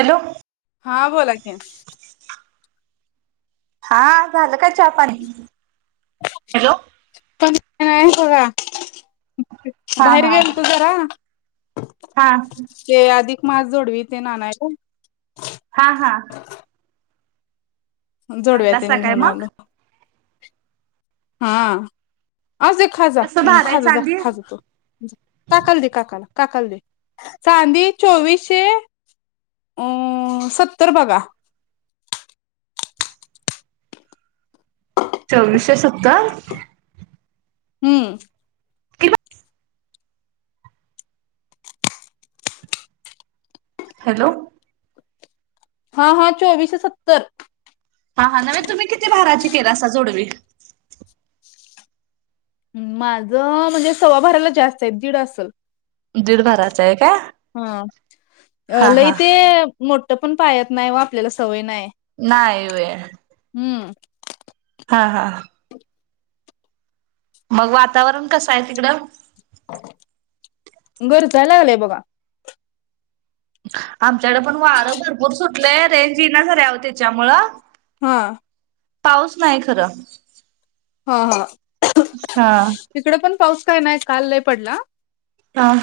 Hello. हा बोला कि हा झालं का चहा पाणी हॅलो [unintelligible] हा बाहेर हा गेलतो जरा हा ते आधी मास जोडवी ते नानाला हा हा आणलासा जोडव्यातील काय घेऊन मग आलो. हा. अजे खाजा कसं भार आहे खाज जा चांदी खाज तू काकाला दे काकाला. काकाला दे चांदी चोवीसशे अ सत्तर बघा. चोवीसशे सत्तर हम्म. हॅलो. हा हा चोवीशे सत्तर. हा हा नव्हे तुम्ही किती भाराची केलासा जोडवी माझं म्हणजे सव्वाभराला जास्त आहे दीड असल. दीड [unintelligible] भराचा आहे काय हा अ हा लई हा ते मोठ पण पाहात नाय व आपल्याला सवय नाय. नाही वेळ हममम हा हा मग वातावरण कसं आहे तिकडं? घर चालायेला बघा. आमच्याकडे पण वारं भरपूर सुटलंय रेंज येना झालिया त्याच्यामुळ हाआ पाऊस नाही खरं हा हा हा तिकडे पण पाऊस काय नाय काल लय पडला. हाआआ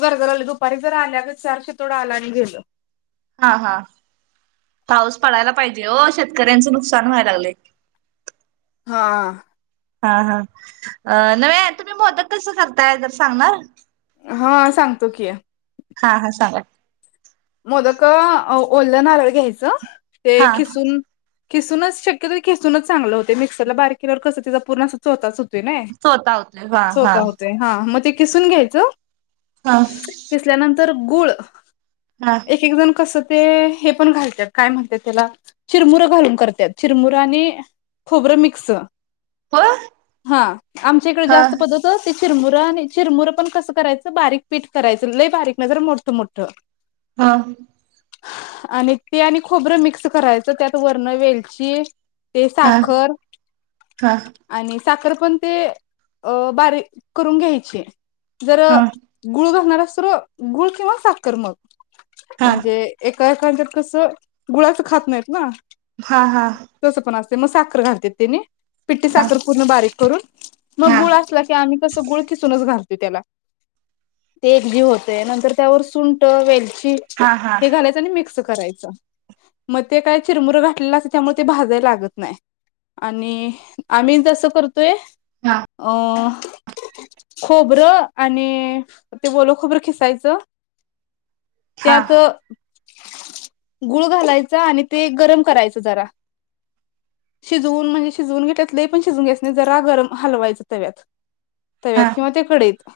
घरघर दुपारी जर आल्यागत थोडं आला आणि गेलं. हा हा पाऊस पडायला पाहिजे हो शेतकऱ्यांचं नुकसान व्हायला लागले. हा हा हा नव तुम्ही मदत कस करताय जर सांगणार. हा सांगतो कि हा हा सांगा मोदक ओललं नारळ घ्यायचं हा तेीसून खिसूनच शक्यतरी खिसूनच चांगलं होते मिक्सरला बारीक केल्यावर कसंिचा पूर्ण चतच स्वतः होतोय हा [inaudible] हा स्वत होते हा मग किसून घ्यायचं हा खचल्यानंतर गुळ हा एक एक जण कस ते हे पण घालतात काय म्हणतात त्याला चिरमुरं घालून करतात चिरमुरं आणि खोबरं मिक्स हो हा आमच्या इकडे हा हा जास्त पद्त चिरमुरं आणि चिरमुरं पण कसं करायचं बारीक पीठ करायचं लय बारीक नजर मोठं मोठं हा आणि ते आणि खोबरं मिक्स करायचं त्यात वर्ण वेलची ते हा साखर हा हा आणि साखर पण ते बारीक करून घ्यायची जर गुळू बसणार त गुळ किंवा साखर म्हणजे एक काय कायांच्यात कसं गुळाचं खात नाहीत ना हा हा हा तस पण असते मसाख साखर घालतात तिने पिट्टठी साखर पूर्ण बारीक करून मग हा हा गुळ असला की आम्ही कसं गुळ खिसूनच घालतो. त्याला ते एकजीव होतय नंतर त्यावर सु ट वेलची हा हे घालायच आणि मिक्स करायचं मग ते काय चिरमुर घातलेलं असतं त्यामुळे भाजायला लागत नाही. आणि आम्ही तोय आं खोबरं आणि ते ओल खोबरं खिसायचं. हा हा हा त्यात गुळ घालायचा आणि ते गरम करायच जरा शिजवून म्हणजे शिजवून घेटतलं लई पण शिजवून घ्यायच नाही जरा गरम हलवायच तव्यात तव्यात किंवा ते कढईत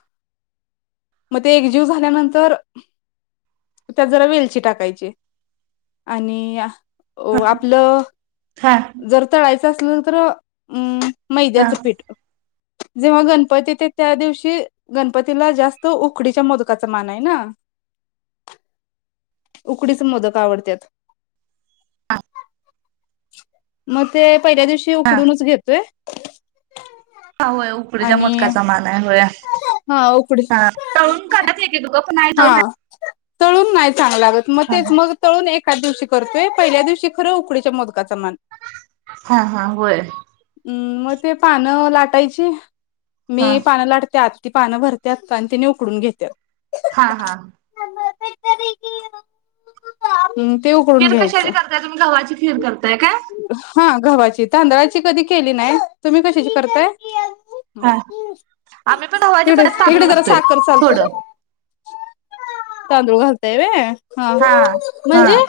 मग ते एकजीव झाल्यानंतर त्यात जरा वेलची टाकायची आणि अ आपलं हा जर तळायचं. असलं तर अम. हा हा मैद्याचं हा पीठ. जेव्हा गणपती ते त्या दिवशी गणपतीला जास्त उकडीच्या मोदकाचा मान आहे ना उकडीचे मोदक आवडत्यात. मते. पहिल्या दिवशी उकडूनच घेतोय. हा होय उकडीच्या आणि मोदकाचा मान आहे होय. हा उकडी तळून काढतात एकेक लोक. नाही हा तळून नाही. तळून नाही. चांगल लागत मग तेच मग तळून एका दिवशी. करतोय पहिल्या दिवशी खरं उकडीच्या मोदक. मोदकाचा मान हा होय मग. ते पानं लाटायची. हा मी पान लाटतात. ती पानं भरत्यात आणि तेनी उकडून घेत्यात. हा हा. [unintelligible] खीर घ्यायचं कशारी करताय तुम्ही घवाची? खीर करताय काय? हा गव्हाची तांदळाची कधी केली नाही तुम्ही कशाची करताये. हा आम्ही पण गव्हाच्या इकडे पण तांदूळ इकडे जरा घालतोय साखर सरकव. थोडं तांदूळ घालताय वय. हा म्हणजे.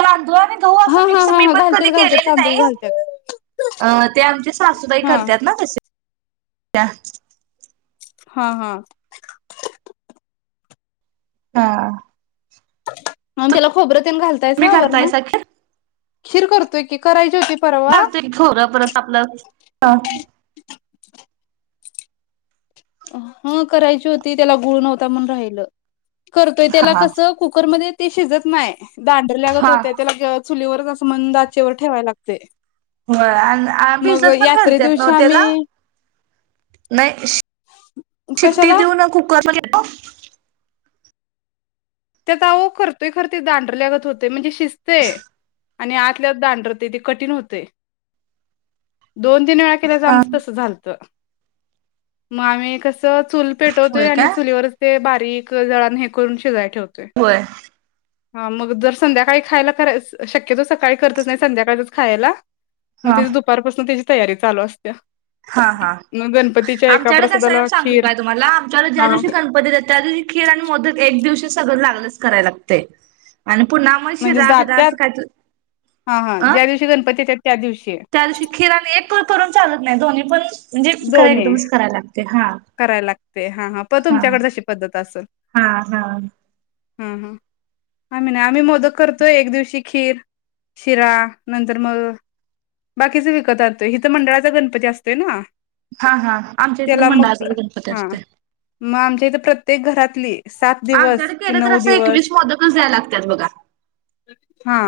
तांदुळात. गहु असं हा हा मिक्स हा मी हा पण कधी घालत्यात घालत्यात केलेले तांदूळ नाही घालत्यात अ ते आमचे सासूबाई हा करतात ना तसे. त्या. हा हा. हा! आणि त्याला खोबरं त. घालताये तुम्ही सा वरन. करतायसा खीर करतोय की करा ई. चालतो एक खोरं परत आपलं ह. ह करायची होती त्याला गुळ नव्हता म्हण राहिलं करतोय हा त्याला हा कस कुकरमध्ये ती शिजत नाय दांडर ल्यागत हा होतोय त्याला गिळत चुलीवरच अस मंद आचेवर ठेवाय लागतंय होय आणि आ मग भिजत पण यात्रे घालत्यात ना हो दिवशी त्याला आम्ही नाय शिट्टी कशाला देऊ न कुकर बघितलो त्यात आहो करतोय खरं ते दांडर ल्यागत होतंय म्हणजे शे किस्तय आणि आतल्यात दानडरतय ते कठीण होतय दोन तीन वेळा केल्याच आमचं तसं झालतं म आम्ही कसं त चूल पेटवतोय होय आणि काय चुलीवरच ते बारीक कर जान हे करून शिजवाय ठेव होय मग दर संध्याकाळी खायला करायच शक्यतो सकाळी करतच नाही संध्याकाळचच खायला मग हा तेच दुपारपासन त्याची तयारी चालू असत्या हा मग गणपतीच्या एका आमच्याकडे कसं प्रसादाला आहे सांगू खीर काय तुम्हाला आमच्याकडे ज्या हा दिवशी गणपती त्या दिवशी खीर आणि मोदक एक दिवशी सगळं लागलच कराय लागतय म्हणजे जात्यात हा हा अ ज्या दिवशी गणपती येतात त्या दिवशी त्या दिवशी खिरण एक करून चालत नाही दोन्ही पण म्हणजे खरां दोन्ही एकदमच कराय लाग करायला लागते हा हा पण तुमच्याकडे जशी पद्धत असेल हा हा हम हा आम्ही नाही आम्ही मोदक करतोय एक दिवशी खीर शिरा नंतर मग बाकीच विकत आणतोय ईथ मंडळाचा गणपती असतोय ना हा हा आमच्या इथ पण त्याला मंडळाचा गणपती असतोय. ते प्रत्येक घरातली सात दिवस आमच्याकड कि केल तर नऊ असं दिवस एकवीस मोदकच द्याय लागत बघा हा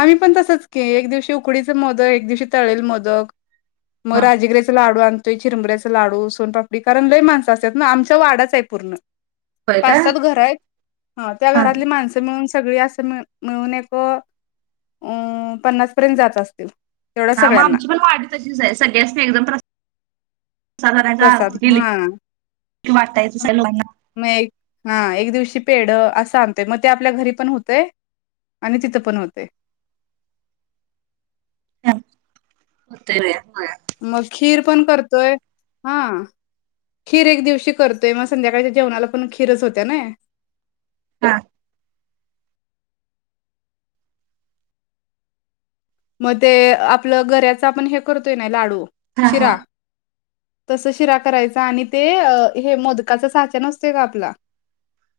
आम्ही पण तसच के एक दिवशी उकडीच मोदक एक दिवशी तळेल मोदक मग ह राजीगराचा लाडू आण त चिरमबड्याच लाडू सोनपापडी कारण लय माणसं असतात. ना आमच्या वाडाच आहे. पूर्ण होय का पाच सात घर आहेत. त्या हा घरातली माणस मिळून सगळी असं मिळून एक अ पन्नास पर्यंत जात असतात. हा मग आमची पण वाढ तशीच आहे. सगळ्यास मी एकदम प्रसाद आणायचा प्रसाद आरती केली हा की वाटायचं सगळ्या लोकांना मग एक दिवशी पेढ असं आणत मग ते आपल्या घरी पण ह होतेय. आणि तिथ पण होतय. होतय बया म खीर पण करतोय हा खीर एक दिवशी करतोय मग संध्याकाळच्या जेवणाला पण खीरच होती ना. हा मग ते आपलं गर्रच आपण हे करतोय ना लाडू हा हा शिरा तस शिरा करायचा आणि ते हे मोदकाचा साचा नसत का आपला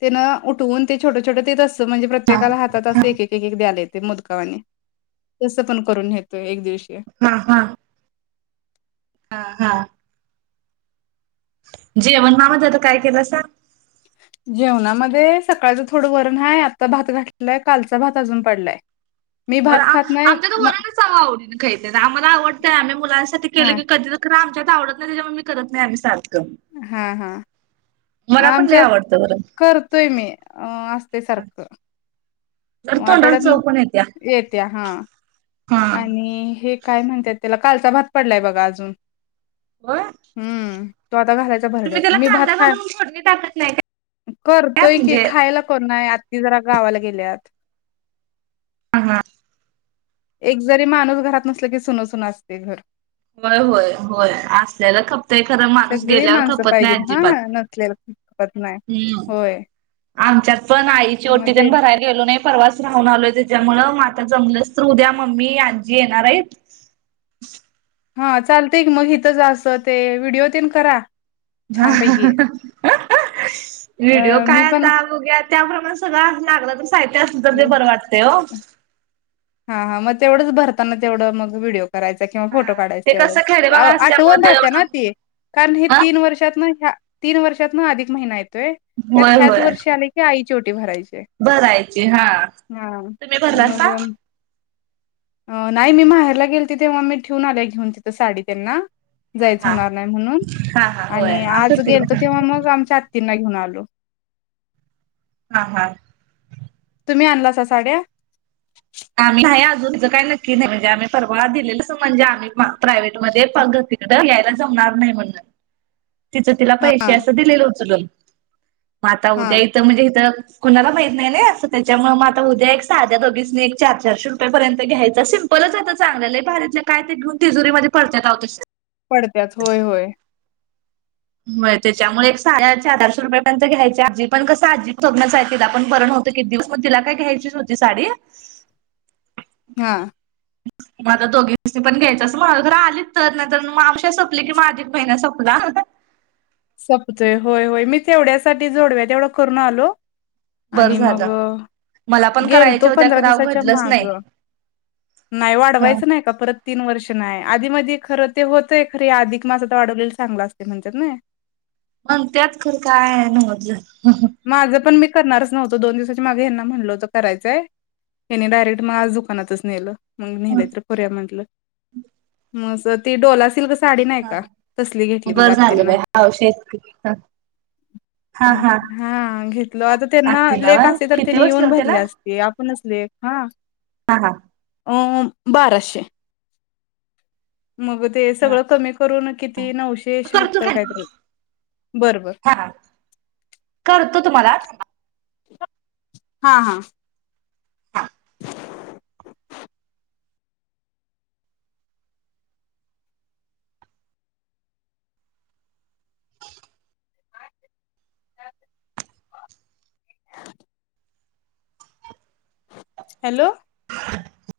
तेन उठवून ते छोटं छोटं ते तस म्हणजे हा प्रत्येकाला हात हा अस एक एक द्यायला येते ते मोदकावानी तसं पण करून घेतोय एक दिवशी हा हा हा हा जेवणामध्ये आता काय केलं सांग जेवणामध्ये सकाळचं थोडं वरण आहे. आता भात घातलाय कालचा भात अजून पडलाय. मी हो भात खात नाही आमच्या तर म वरणच आवडीन खायच आम्हाला आवडतंय आम्ही मुलांसाठी केलं हां की कधी तर खर आमच्या आवडत नाही त्याच्यामुळ आम्ही करत नाही आम्ही सारखं हा हा मला पण लय आमच्यात आवडतं वरण करतोय मी अ असते सारखं तर तोंडाला आठवड्यात चव पण येत्या येत्या हा हा आणि हे काय म्हणतात त्याला कालचा भात पडलाय बघा अजून होय हम्म तो आता घालायचा भरड्यात तुम्ही त्याला मी भात कांदा खा घालून फोडणी टाकत नाही काय करतोय की म्हणजे खायला कोण नाही त जरा गावाला गेल्यात ह हा एक जरी माणूस घरात नसला की सुनसना असते घर होय होय होय असल्याला खप ते खरं माणूस सगळी गेल्यावर माणसं खपत नाही पाहिजेत अजिबात हां नसलेलं खपत नाही. हम्म होय आमच्यात पण आईची मग ओटी त्यां ते भरायला गेलो नाही परवास राहून आलोय त्याच्यामुळ आता जमलंस तर उद्या मम्मी आजी येणार आहे हा चालत मग इथं जा असं ते व्हिडिओ तेन करा छानपैकी व्हिडिओ अ काय मी पण आता बघ्या त्याप्रमाणे सगळं लागला साहित्य असल तर ते बरं वाटते हो हा हा मग तेवढंच भरताना तेवढं मग व्हिडिओ. करायचा किंवा फोटो हा ते काढायचा एवढं कसं खेडेभाग असल्यामुळे आठवून ते राहते एवढं ना तेी कारण हे हा तीन वर्षात नाही. ह्या तीन वर्षात ना अधिक महिना आहेत. त्यात होय ह्याच होय वर्षी आले की आ चोटी भरायची. भरायची हा हा तुम्ही मग भरलासा का? अ नाही मी माहेरला गेल तिथेव्हा मी ठेऊून आल्या घेऊन तिथं साडी त्यांना. हा जायच हा होणार नाही म्हणून हा हा होय आणि आज असंच गेल तरो तिकडं तेव्हा मग आमच्या आ. तिना घेऊन आलो. हा हा. तुम्ही आणलासा साड्या? आम्ही नाही अजूनच काही नक्की नाही म्हणजे आम्ही परवाळा दिलेल म्हणजे आम्ही प्रायव्ट मध्येगतीकडे या्यायला जमणार नाही म्हणून. तिचं तिला पैसे हा असं दिलेलं उचलून. माता हा उद्या इथं म्हणजे इथं कुणाला माहीत नाही असं त्याच्यामुळे मग आता उद्या एक साध्या दोघीसनी. चार चारशे रुपयाेपर्यंत घ्यायचं, सिंपलचता चांगलंही भारीतलं काय ते घेऊन तिजरीमध्येध्ये पडत्यात अहो तसायचं. पडत्यात होय होय. हो त्याच्यामुळे एक साड्याचे अधारशे रुपयापर्यंत घ्यायची आजी पण कस आजी जग्य आपण बर नवतं कि दिवस म तिला काय घ्यायचीच होती साडी. हा. मग आत्ता दोघी दिवशी पण घ्यायचं अस माझ घर आलीच तर नाही आमवश्या सोपली कि माझी एक बहिण सोपला. सपतय होय होय मी तेवढ्यासाठी जोडव्या तेवढं करून आलो. बरं आणि झालं मग मला पण गेलतो करायच्या होत्या पंधरा खरं अहो दिवसाच्या घडलंच माग नाही. नाही हा वाढवायच नाही का परत तीन वर्ष नाही आधी मधी खरं ते होतय खर या अधिकमासात वाढवलेल चांगल असतय म्हणत्यात नई म्हणत्यात खरं काय नव्हच झालं माझं पण मी करणारच नव्हतो दोन दिवसाचे मागे हेना म्हटलं होतं करायचंय हेनी डायरेक्ट मग आज दुकानातच नेलं. मग नेलं तर करुया म्हटलं म ते डोला सिल्क कस हा, हा बर झाल बाई हौशी आहेत की हा, हा हा घेतल आता त्यांना आत्तीला लेक व्हय आसती तर किती तेनी येऊन बसलं त्याला भरले असते आ पणच लेक हा हा हा अ बाराशे मग ते हा सगळ कमी करून किती नऊशे करतो शहात्तर हा काय तर बर बर हा करतो तुम्हाला हा हा हा हॅलो